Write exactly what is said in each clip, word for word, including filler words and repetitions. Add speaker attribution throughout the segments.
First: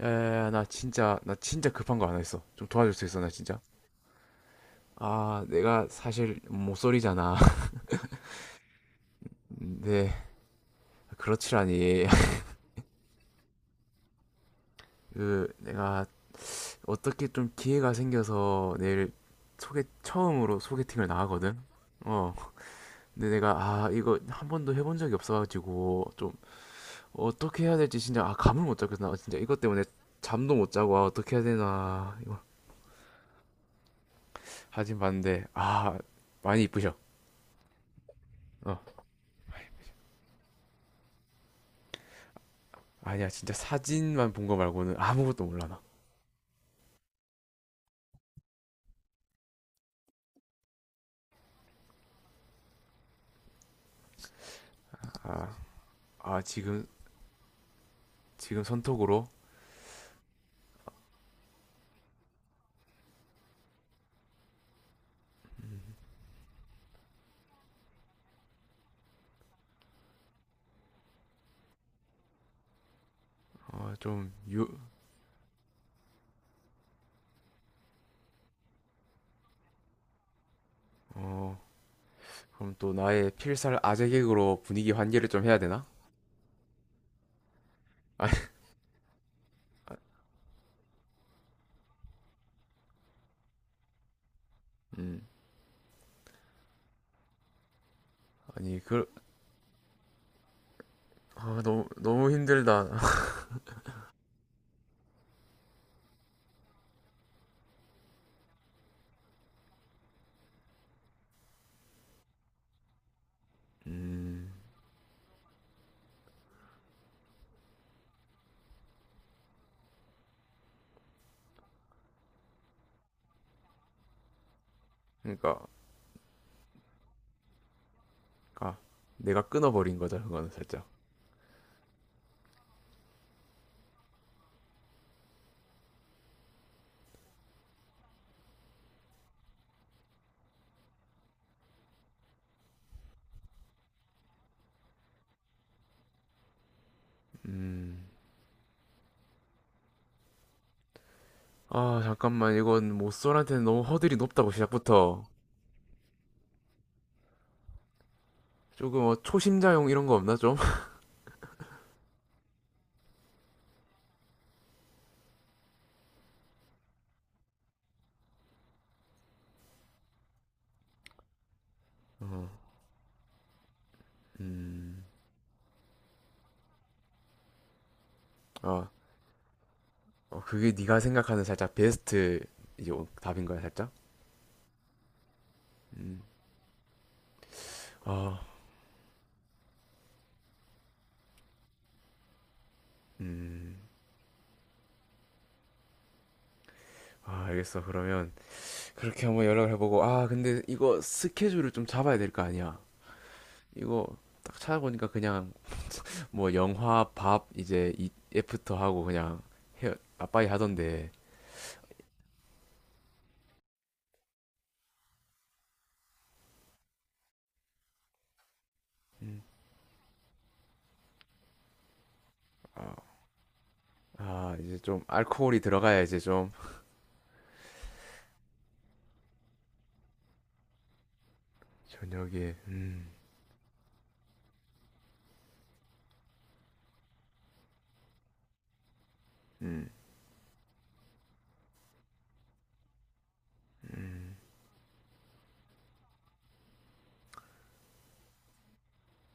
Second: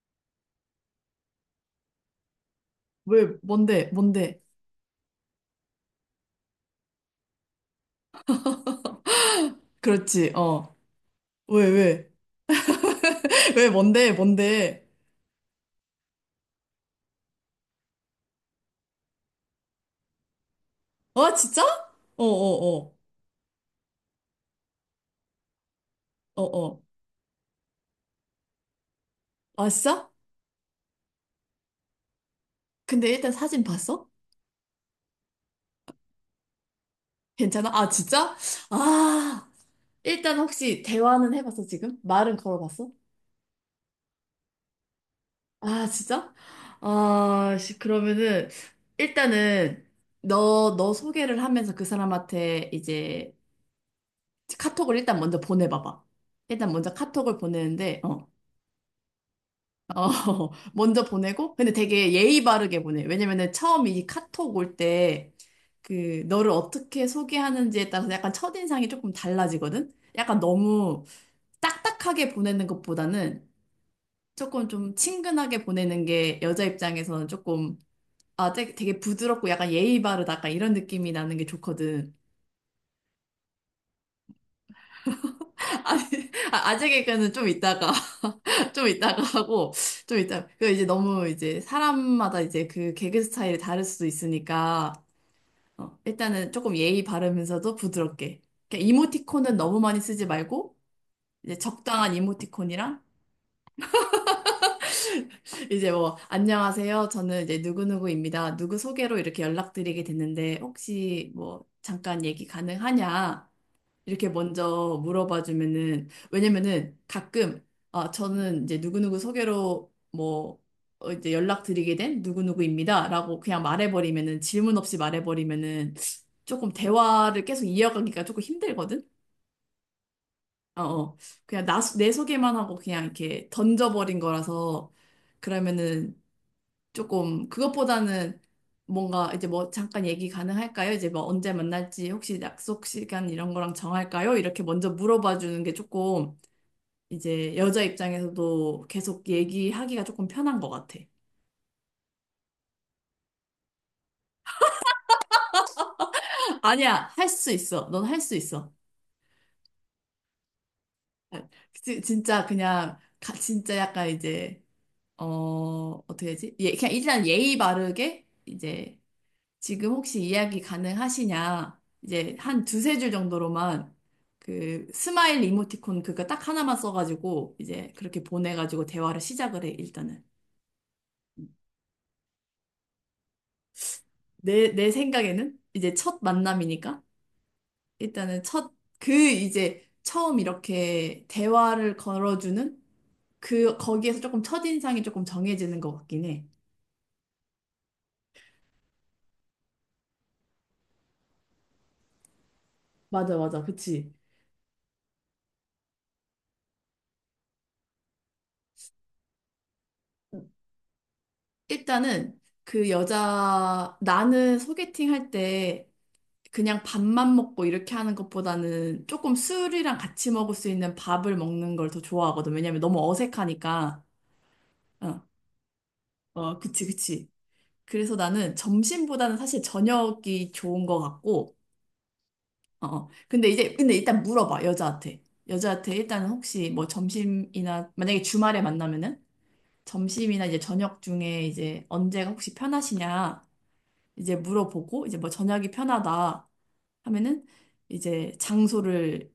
Speaker 1: 야야야, 나 진짜, 나 진짜 급한 거 하나 있어. 좀 도와줄 수 있어?
Speaker 2: 왜,
Speaker 1: 나 진짜
Speaker 2: 뭔데, 뭔데.
Speaker 1: 아 내가 사실 모쏠이잖아. 네.
Speaker 2: 그렇지, 어. 왜,
Speaker 1: 그렇지라니.
Speaker 2: 왜. 왜, 뭔데, 뭔데.
Speaker 1: 그 내가 어떻게 좀 기회가 생겨서 내일 소개 처음으로 소개팅을
Speaker 2: 어,
Speaker 1: 나가거든.
Speaker 2: 진짜? 어,
Speaker 1: 어.
Speaker 2: 어, 어.
Speaker 1: 근데 내가 아 이거 한 번도 해본 적이 없어가지고 좀
Speaker 2: 어, 어.
Speaker 1: 어떻게 해야 될지 진짜, 아 감을 못 잡겠어. 나 진짜 이것
Speaker 2: 아,
Speaker 1: 때문에
Speaker 2: 진짜?
Speaker 1: 잠도 못 자고, 아 어떻게 해야 되나 이거.
Speaker 2: 근데 일단 사진 봤어?
Speaker 1: 하진 봤는데 아 많이 이쁘셔.
Speaker 2: 괜찮아? 아, 진짜?
Speaker 1: 어.
Speaker 2: 아, 일단 혹시 대화는 해봤어, 지금? 말은 걸어봤어?
Speaker 1: 아니야, 진짜 사진만 본거 말고는 아무것도 몰라.
Speaker 2: 아, 진짜? 아, 씨, 그러면은, 일단은, 너, 너 소개를 하면서 그 사람한테 이제 카톡을 일단 먼저 보내봐봐.
Speaker 1: 나아
Speaker 2: 일단
Speaker 1: 지금,
Speaker 2: 먼저 카톡을 보내는데, 어.
Speaker 1: 지금 선톡으로.
Speaker 2: 어, 먼저 보내고, 근데 되게 예의 바르게 보내. 왜냐면은 처음 이 카톡 올 때, 그, 너를 어떻게 소개하는지에 따라서 약간 첫인상이 조금 달라지거든? 약간 너무 딱딱하게 보내는 것보다는 조금
Speaker 1: 어좀유어
Speaker 2: 좀 친근하게 보내는 게 여자 입장에서는 조금, 아, 되게, 되게 부드럽고 약간 예의 바르다. 약간 이런 느낌이 나는 게 좋거든.
Speaker 1: 그럼 또 나의 필살 아재객으로 분위기 환기를 좀 해야 되나?
Speaker 2: 아, 아재 개그는 좀 이따가,
Speaker 1: 아니.
Speaker 2: 좀 이따가 하고, 좀 이따, 그 이제 너무 이제 사람마다 이제 그 개그 스타일이 다를 수도 있으니까,
Speaker 1: 음
Speaker 2: 어, 일단은 조금 예의 바르면서도 부드럽게.
Speaker 1: 아니
Speaker 2: 그러니까
Speaker 1: 그아
Speaker 2: 이모티콘은 너무 많이 쓰지 말고, 이제
Speaker 1: 너무
Speaker 2: 적당한
Speaker 1: 너무 힘들다.
Speaker 2: 이모티콘이랑, 이제 뭐, 안녕하세요. 저는 이제 누구누구입니다. 누구 소개로 이렇게 연락드리게 됐는데, 혹시 뭐, 잠깐 얘기 가능하냐? 이렇게
Speaker 1: 음
Speaker 2: 먼저 물어봐 주면은 왜냐면은 가끔 아 저는 이제 누구누구 소개로 뭐 어, 이제 연락드리게 된 누구누구입니다라고 그냥 말해버리면은 질문 없이
Speaker 1: 그러니까
Speaker 2: 말해버리면은 조금 대화를 계속 이어가기가 조금
Speaker 1: 아
Speaker 2: 힘들거든.
Speaker 1: 내가 끊어버린 거죠. 그거는
Speaker 2: 어,
Speaker 1: 살짝.
Speaker 2: 어. 그냥 나, 내 소개만 하고 그냥 이렇게 던져버린 거라서 그러면은 조금 그것보다는 뭔가 이제 뭐 잠깐 얘기 가능할까요? 이제 뭐 언제 만날지 혹시 약속 시간 이런 거랑 정할까요? 이렇게 먼저 물어봐 주는 게 조금 이제 여자
Speaker 1: 음아
Speaker 2: 입장에서도 계속 얘기하기가 조금 편한 것 같아.
Speaker 1: 잠깐만, 이건 모쏠한테는 너무 허들이 높다고, 시작부터.
Speaker 2: 아니야, 할 수 있어. 넌 할 수 있어.
Speaker 1: 조금 어, 초심자용 이런 거 없나 좀?
Speaker 2: 아, 지- 진짜 그냥 가- 진짜 약간 이제 어 어떻게 해야지? 예, 그냥 일단 예의 바르게 이제 지금 혹시 이야기 가능하시냐? 이제
Speaker 1: 어,
Speaker 2: 한 두세 줄 정도로만 그
Speaker 1: 음,
Speaker 2: 스마일 이모티콘 그거 딱 하나만 써가지고 이제 그렇게 보내가지고
Speaker 1: 아
Speaker 2: 대화를 시작을 해, 일단은.
Speaker 1: 어, 그게 네가 생각하는 살짝 베스트, 이제 오- 답인 거야 살짝?
Speaker 2: 내, 내 생각에는 이제 첫
Speaker 1: 음.
Speaker 2: 만남이니까
Speaker 1: 아.
Speaker 2: 일단은 첫, 그 이제 처음 이렇게 대화를 걸어주는
Speaker 1: 음.
Speaker 2: 그, 거기에서 조금 첫인상이 조금 정해지는 것 같긴 해.
Speaker 1: 아, 알겠어. 그러면 그렇게 한번 연락을 해보고, 아 근데 이거 스케줄을 좀 잡아야 될 거 아니야.
Speaker 2: 맞아, 맞아.
Speaker 1: 이거
Speaker 2: 그치.
Speaker 1: 딱 찾아보니까 그냥 뭐 영화, 밥, 이제 이 애프터 하고 그냥 헤어 빠빠이 하던데.
Speaker 2: 일단은 그 여자, 나는 소개팅 할때 그냥 밥만 먹고 이렇게 하는 것보다는 조금
Speaker 1: 음.
Speaker 2: 술이랑 같이 먹을 수 있는 밥을 먹는 걸 더 좋아하거든. 왜냐면
Speaker 1: 아,
Speaker 2: 너무 어색하니까.
Speaker 1: 아 이제 좀
Speaker 2: 어,
Speaker 1: 알코올이 들어가야 이제 좀.
Speaker 2: 어, 그치, 그치. 그래서 나는 점심보다는 사실 저녁이 좋은 것 같고,
Speaker 1: 저녁에.
Speaker 2: 어, 어.
Speaker 1: 음.
Speaker 2: 근데 이제, 근데 일단 물어봐, 여자한테. 여자한테 일단 혹시 뭐 점심이나, 만약에 주말에 만나면은
Speaker 1: 음.
Speaker 2: 점심이나 이제 저녁 중에 이제 언제가 혹시 편하시냐,
Speaker 1: 음.
Speaker 2: 이제 물어보고, 이제 뭐 저녁이 편하다 하면은 이제 장소를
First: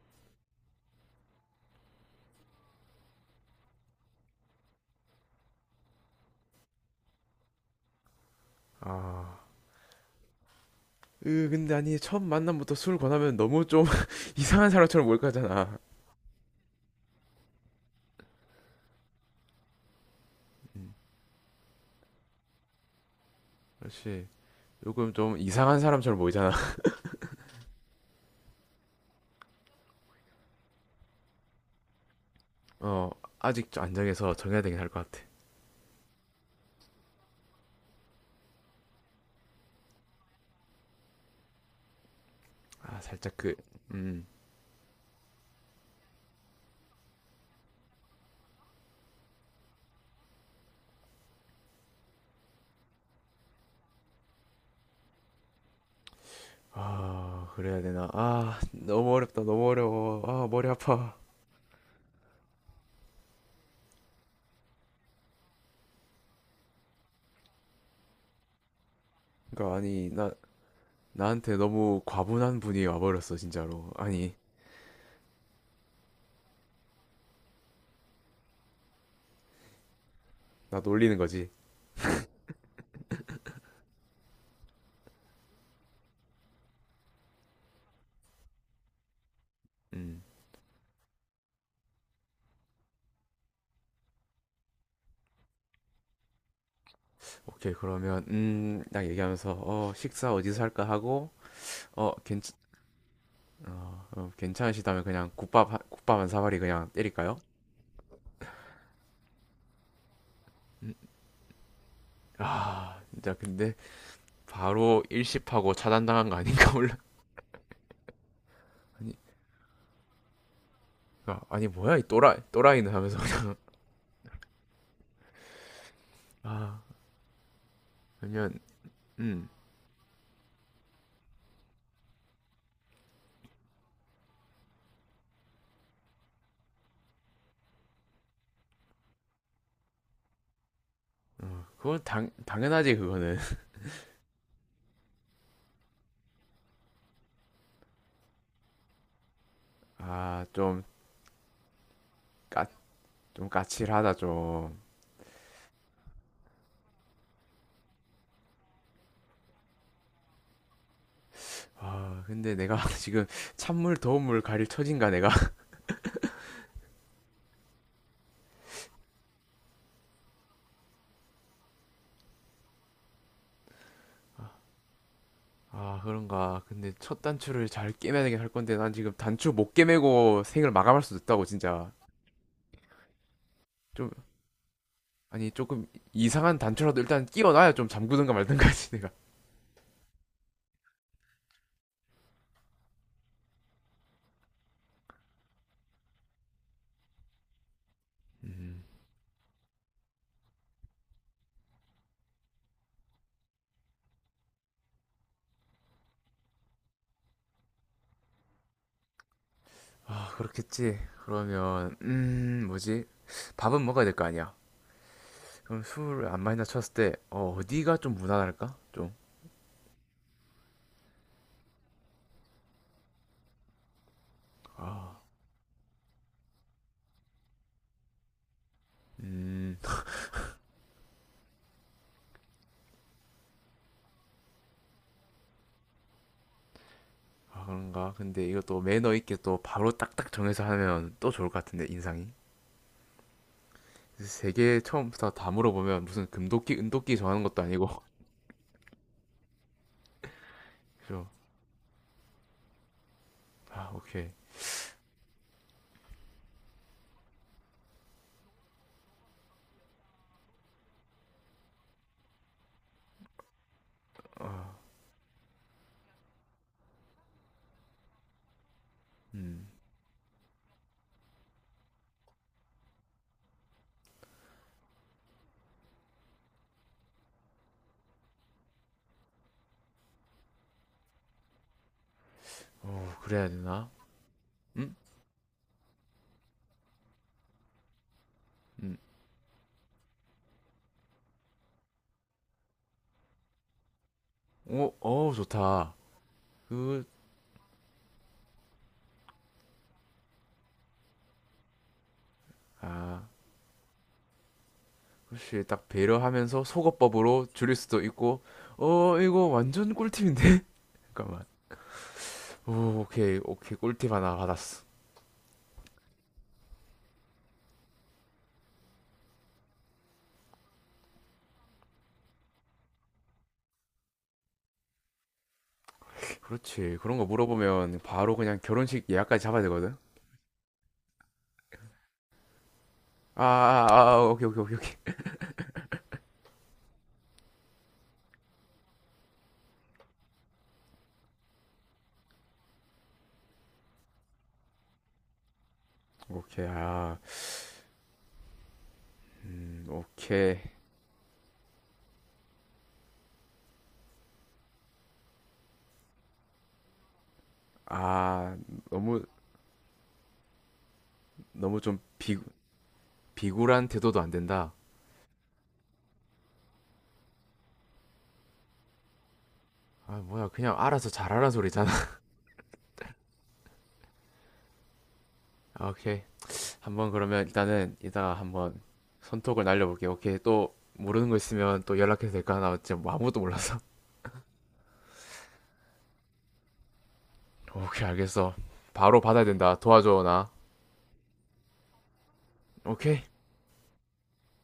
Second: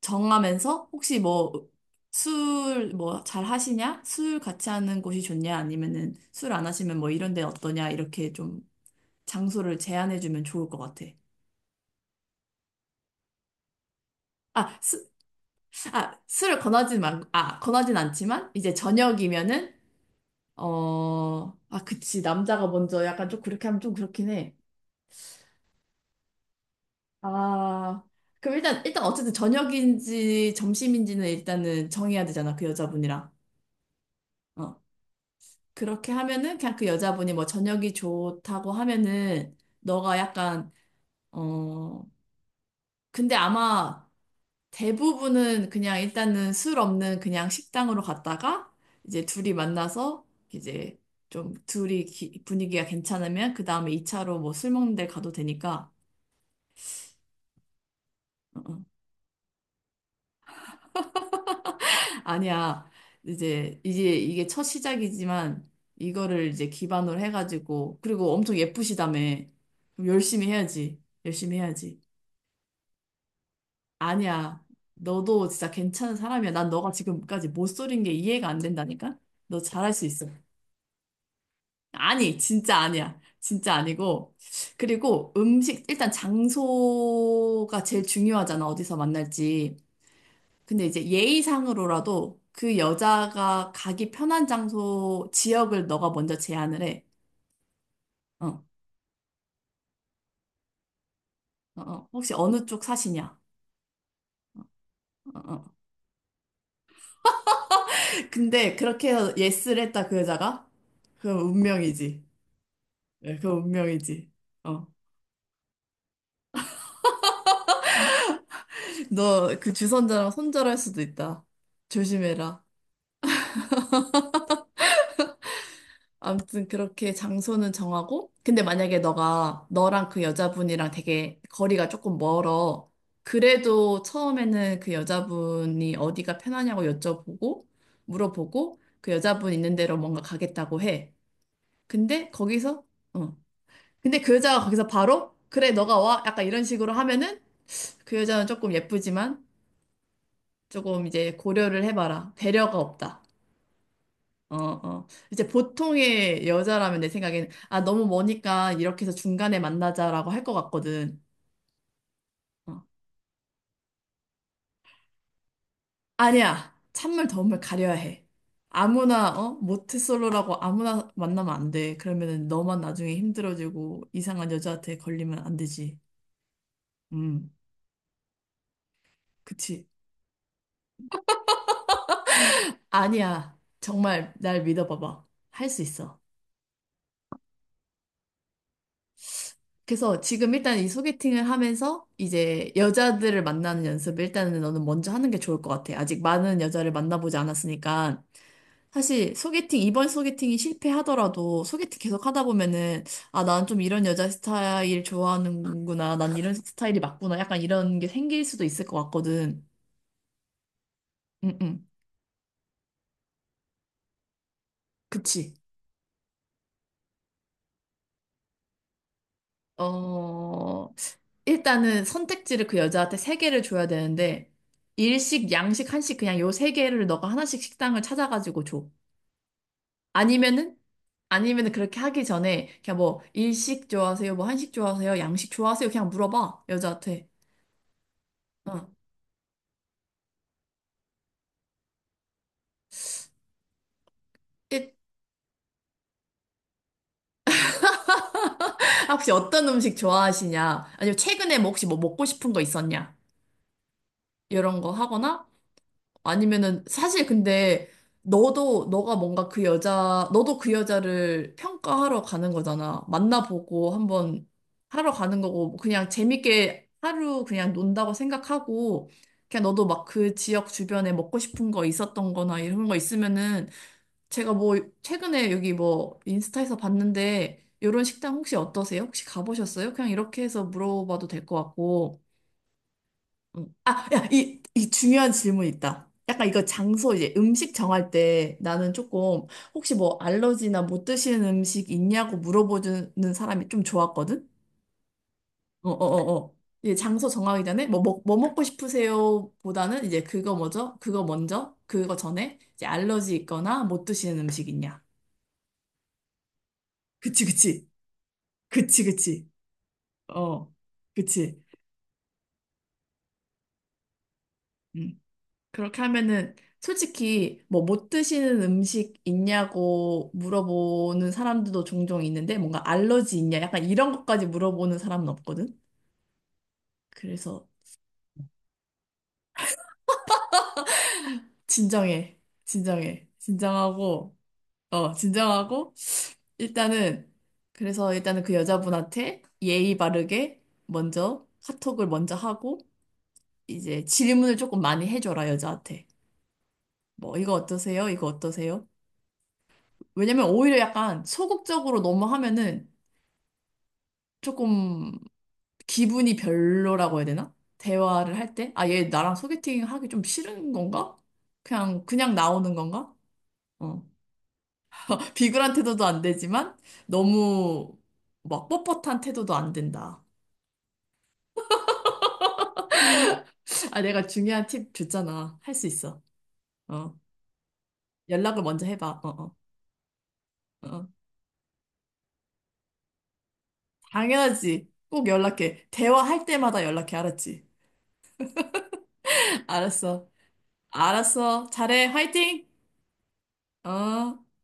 Speaker 2: 정하면서 혹시 뭐 술 뭐 잘 하시냐? 술 같이 하는 곳이 좋냐? 아니면은 술 안 하시면 뭐 이런 데 어떠냐? 이렇게 좀
Speaker 1: 아.
Speaker 2: 장소를 제안해 주면 좋을 것 같아.
Speaker 1: 으 근데 아니 처음 만남부터 술 권하면 너무 좀 이상한
Speaker 2: 아,
Speaker 1: 사람처럼
Speaker 2: 수,
Speaker 1: 몰까잖아.
Speaker 2: 아, 술을 권하진 말, 아, 권하진 않지만 이제 저녁이면은
Speaker 1: 음,
Speaker 2: 어, 아, 그치. 남자가 먼저 약간 좀 그렇게 하면 좀
Speaker 1: 그렇지.
Speaker 2: 그렇긴 해.
Speaker 1: 요금 좀 이상한 사람처럼 보이잖아.
Speaker 2: 아, 그럼 일단 일단 어쨌든 저녁인지 점심인지는 일단은 정해야 되잖아. 그
Speaker 1: 어.
Speaker 2: 여자분이랑.
Speaker 1: 아직 좀 안정해서 정해야 되긴
Speaker 2: 어.
Speaker 1: 할 것 같아.
Speaker 2: 그렇게 하면은 그냥 그 여자분이 뭐 저녁이 좋다고 하면은 너가 약간 어
Speaker 1: 아
Speaker 2: 근데
Speaker 1: 살짝 그.
Speaker 2: 아마
Speaker 1: 음.
Speaker 2: 대부분은 그냥 일단은 술 없는 그냥 식당으로 갔다가 이제 둘이 만나서 이제 좀 둘이 기- 분위기가 괜찮으면 그 다음에 이 차로 뭐 술 먹는 데 가도 되니까
Speaker 1: 아 그래야 되나? 아
Speaker 2: 어, 어.
Speaker 1: 너무 어렵다. 너무 어려워. 아 머리 아파.
Speaker 2: 아니야 이제 이제 이게 첫 시작이지만 이거를 이제 기반으로 해가지고 그리고 엄청 예쁘시다며
Speaker 1: 그니까
Speaker 2: 그럼
Speaker 1: 아니, 나,
Speaker 2: 열심히 해야지 열심히
Speaker 1: 나한테 너무
Speaker 2: 해야지.
Speaker 1: 과분한 분이 와버렸어 진짜로. 아니,
Speaker 2: 아니야. 너도 진짜 괜찮은 사람이야. 난 너가 지금까지 못 소린 게 이해가 안 된다니까? 너 잘할 수 있어.
Speaker 1: 나 놀리는 거지.
Speaker 2: 아니, 진짜 아니야. 진짜 아니고. 그리고 음식, 일단 장소가 제일 중요하잖아. 어디서 만날지.
Speaker 1: 음.
Speaker 2: 근데 이제 예의상으로라도 그 여자가 가기 편한 장소, 지역을 너가 먼저 제안을 해.
Speaker 1: 오케이. 그러면
Speaker 2: 어, 어,
Speaker 1: 음딱 얘기하면서 어 식사 어디서 할까 하고.
Speaker 2: 어.
Speaker 1: 어
Speaker 2: 혹시
Speaker 1: 괜찮.
Speaker 2: 어느 쪽 사시냐?
Speaker 1: 어, 괜찮으시다면 그냥
Speaker 2: 어, 어.
Speaker 1: 국밥 한- 국밥 한 사발이 그냥 때릴까요?
Speaker 2: 근데 그렇게 해서 예스를 했다, 그 여자가? 그럼 운명이지.
Speaker 1: 아 진짜
Speaker 2: 예, 그
Speaker 1: 근데
Speaker 2: 운명이지. 어.
Speaker 1: 바로 일십하고 차단당한 거 아닌가 몰라. 아니,
Speaker 2: 너 그 주선자랑 손절할 수도
Speaker 1: 아,
Speaker 2: 있다.
Speaker 1: 아니 뭐야 이 또라이,
Speaker 2: 조심해라.
Speaker 1: 또라이는 하면서 그냥.
Speaker 2: 아무튼
Speaker 1: 아,
Speaker 2: 그렇게 장소는 정하고,
Speaker 1: 그러면
Speaker 2: 근데 만약에
Speaker 1: 음.
Speaker 2: 너가 너랑 그 여자분이랑 되게 거리가 조금 멀어. 그래도 처음에는 그 여자분이 어디가 편하냐고 여쭤보고, 물어보고, 그 여자분 있는 데로 뭔가 가겠다고 해.
Speaker 1: 그건 당
Speaker 2: 근데 거기서,
Speaker 1: 당연하지
Speaker 2: 어.
Speaker 1: 그거는.
Speaker 2: 근데 그 여자가 거기서 바로, 그래, 너가 와. 약간 이런 식으로 하면은 그 여자는 조금 예쁘지만,
Speaker 1: 아좀까좀
Speaker 2: 조금 이제 고려를 해봐라. 배려가 없다.
Speaker 1: 까칠하다
Speaker 2: 어,
Speaker 1: 좀.
Speaker 2: 어. 이제 보통의 여자라면 내 생각에는, 아, 너무 머니까 이렇게 해서 중간에 만나자라고 할 것 같거든.
Speaker 1: 아 근데 내가
Speaker 2: 어.
Speaker 1: 지금 찬물 더운 물 가릴 처진가 내가.
Speaker 2: 아니야. 찬물, 더운물 가려야 해. 아무나, 어? 모태솔로라고 아무나 만나면 안 돼. 그러면은 너만 나중에 힘들어지고 이상한 여자한테 걸리면 안 되지.
Speaker 1: 아 그런가. 근데 첫
Speaker 2: 음,
Speaker 1: 단추를 잘 깨매야 되할 건데, 난 지금 단추 못
Speaker 2: 그치.
Speaker 1: 깨매고 생을 마감할 수도 있다고 진짜.
Speaker 2: 아니야.
Speaker 1: 좀,
Speaker 2: 정말 날 믿어봐봐.
Speaker 1: 아니
Speaker 2: 할 수
Speaker 1: 조금
Speaker 2: 있어.
Speaker 1: 이상한 단추라도 일단 끼워놔야 좀 잠그든가 말든가지 내가.
Speaker 2: 그래서 지금 일단 이 소개팅을 하면서 이제 여자들을 만나는 연습을 일단은 너는 먼저 하는 게 좋을 것 같아. 아직 많은 여자를 만나보지 않았으니까.
Speaker 1: 음.
Speaker 2: 사실 소개팅, 이번 소개팅이 실패하더라도 소개팅 계속 하다 보면은 아, 난 좀 이런 여자 스타일 좋아하는구나. 난 이런 스타일이 맞구나. 약간 이런 게 생길 수도 있을 것 같거든.
Speaker 1: 아 그렇겠지.
Speaker 2: 응, 응.
Speaker 1: 그러면 음 뭐지? 밥은 먹어야 될 거 아니야.
Speaker 2: 그치.
Speaker 1: 그럼 술을 안 마신다 쳤을 때 어, 어디가 좀 무난할까 좀?
Speaker 2: 어, 일단은 선택지를 그 여자한테 세 개를 줘야 되는데
Speaker 1: 아.
Speaker 2: 일식, 양식, 한식 그냥 요 세 개를 너가 하나씩 식당을 찾아가지고 줘.
Speaker 1: 음.
Speaker 2: 아니면은 아니면은 그렇게 하기 전에 그냥 뭐 일식 좋아하세요? 뭐 한식 좋아하세요? 양식 좋아하세요? 그냥 물어봐 여자한테.
Speaker 1: 아 그런가? 근데 이것도
Speaker 2: 어.
Speaker 1: 매너 있게 또 바로 딱딱 정해서 하면 또 좋을 것 같은데 인상이. 세 개
Speaker 2: 일-
Speaker 1: 처음부터 다 물어보면 무슨 금도끼 은도끼 정하는 것도 아니고.
Speaker 2: 아, 혹시 어떤 음식 좋아하시냐? 아니면
Speaker 1: 그죠?
Speaker 2: 최근에 뭐 혹시 뭐 먹고 싶은 거 있었냐?
Speaker 1: 아 오케이.
Speaker 2: 이런 거 하거나 아니면은 사실 근데 너도 너가 뭔가 그 여자 너도 그 여자를 평가하러 가는 거잖아. 만나보고 한번
Speaker 1: 아.
Speaker 2: 하러 가는 거고 뭐 그냥 재밌게 하루 그냥 논다고 생각하고 그냥
Speaker 1: 음.
Speaker 2: 너도 막 그 지역 주변에 먹고 싶은 거 있었던 거나 이런 거 있으면은 제가 뭐 최근에 여기 뭐 인스타에서 봤는데 이런 식당 혹시 어떠세요? 혹시 가보셨어요? 그냥 이렇게 해서 물어봐도 될 것 같고.
Speaker 1: 어 그래야
Speaker 2: 음.
Speaker 1: 되나?
Speaker 2: 아, 야, 이, 이
Speaker 1: 응?
Speaker 2: 중요한 질문 있다. 약간 이거 장소 이제 음식 정할 때 나는
Speaker 1: 음.
Speaker 2: 조금 혹시 뭐 알러지나 못 드시는 음식 있냐고 물어보는 사람이 좀 좋았거든?
Speaker 1: 오, 어,
Speaker 2: 어,
Speaker 1: 좋다.
Speaker 2: 어, 어, 어. 이제
Speaker 1: 그.
Speaker 2: 장소 정하기 전에 뭐, 먹, 뭐 먹고 싶으세요? 보다는 이제 그거 뭐죠? 그거 먼저? 그거 전에 이제
Speaker 1: 아,
Speaker 2: 알러지 있거나 못 드시는 음식 있냐?
Speaker 1: 그렇지. 딱 배려하면서
Speaker 2: 그치,
Speaker 1: 속어법으로 줄일
Speaker 2: 그치.
Speaker 1: 수도 있고.
Speaker 2: 그치,
Speaker 1: 어, 이거
Speaker 2: 그치.
Speaker 1: 완전 꿀팁인데?
Speaker 2: 어,
Speaker 1: 잠깐만.
Speaker 2: 그치.
Speaker 1: 오, 오케이, 오케이. 꿀팁 하나 받았어.
Speaker 2: 음. 그렇게 하면은 솔직히 뭐 못 드시는 음식 있냐고 물어보는 사람들도 종종 있는데 뭔가 알러지 있냐 약간 이런 것까지 물어보는 사람은 없거든.
Speaker 1: 그렇지. 그런 거
Speaker 2: 그래서
Speaker 1: 물어보면 바로 그냥 결혼식 예약까지 잡아야 되거든?
Speaker 2: 진정해, 진정해,
Speaker 1: 아, 아, 아, 아,
Speaker 2: 진정하고
Speaker 1: 오케이, 오케이, 오케이,
Speaker 2: 어
Speaker 1: 오케이.
Speaker 2: 진정하고 일단은 그래서 일단은 그 여자분한테 예의 바르게 먼저 카톡을 먼저 하고 이제 질문을 조금 많이 해줘라 여자한테
Speaker 1: 오케이, 아,
Speaker 2: 뭐 이거 어떠세요? 이거 어떠세요?
Speaker 1: 음,
Speaker 2: 왜냐면
Speaker 1: 오케이.
Speaker 2: 오히려 약간 소극적으로 너무 하면은 조금 기분이 별로라고 해야 되나? 대화를 할
Speaker 1: 아,
Speaker 2: 때? 아, 얘
Speaker 1: 너무,
Speaker 2: 나랑 소개팅 하기 좀 싫은 건가?
Speaker 1: 너무 좀
Speaker 2: 그냥, 그냥
Speaker 1: 비,
Speaker 2: 나오는 건가?
Speaker 1: 비굴한
Speaker 2: 어.
Speaker 1: 태도도 안 된다.
Speaker 2: 비굴한 태도도 안 되지만, 너무 막 뻣뻣한 태도도 안
Speaker 1: 아
Speaker 2: 된다.
Speaker 1: 뭐야, 그냥 알아서 잘하라 소리잖아.
Speaker 2: 아, 내가 중요한 팁 줬잖아. 할 수
Speaker 1: 아, 오케이.
Speaker 2: 있어.
Speaker 1: 한번
Speaker 2: 어.
Speaker 1: 그러면 일단은 이따가
Speaker 2: 연락을
Speaker 1: 한번
Speaker 2: 먼저 해봐. 어,
Speaker 1: 손톱을 날려볼게. 오케이. 또
Speaker 2: 어, 어.
Speaker 1: 모르는 거 있으면 또 연락해도 될까? 나 지금 뭐 아무것도 몰라서.
Speaker 2: 당연하지. 꼭 연락해. 대화할 때마다 연락해. 알았지?
Speaker 1: 오케이, 알겠어. 바로 받아야 된다. 도와줘,
Speaker 2: 알았어.
Speaker 1: 나.
Speaker 2: 알았어. 잘해. 화이팅!
Speaker 1: 오케이.
Speaker 2: 어.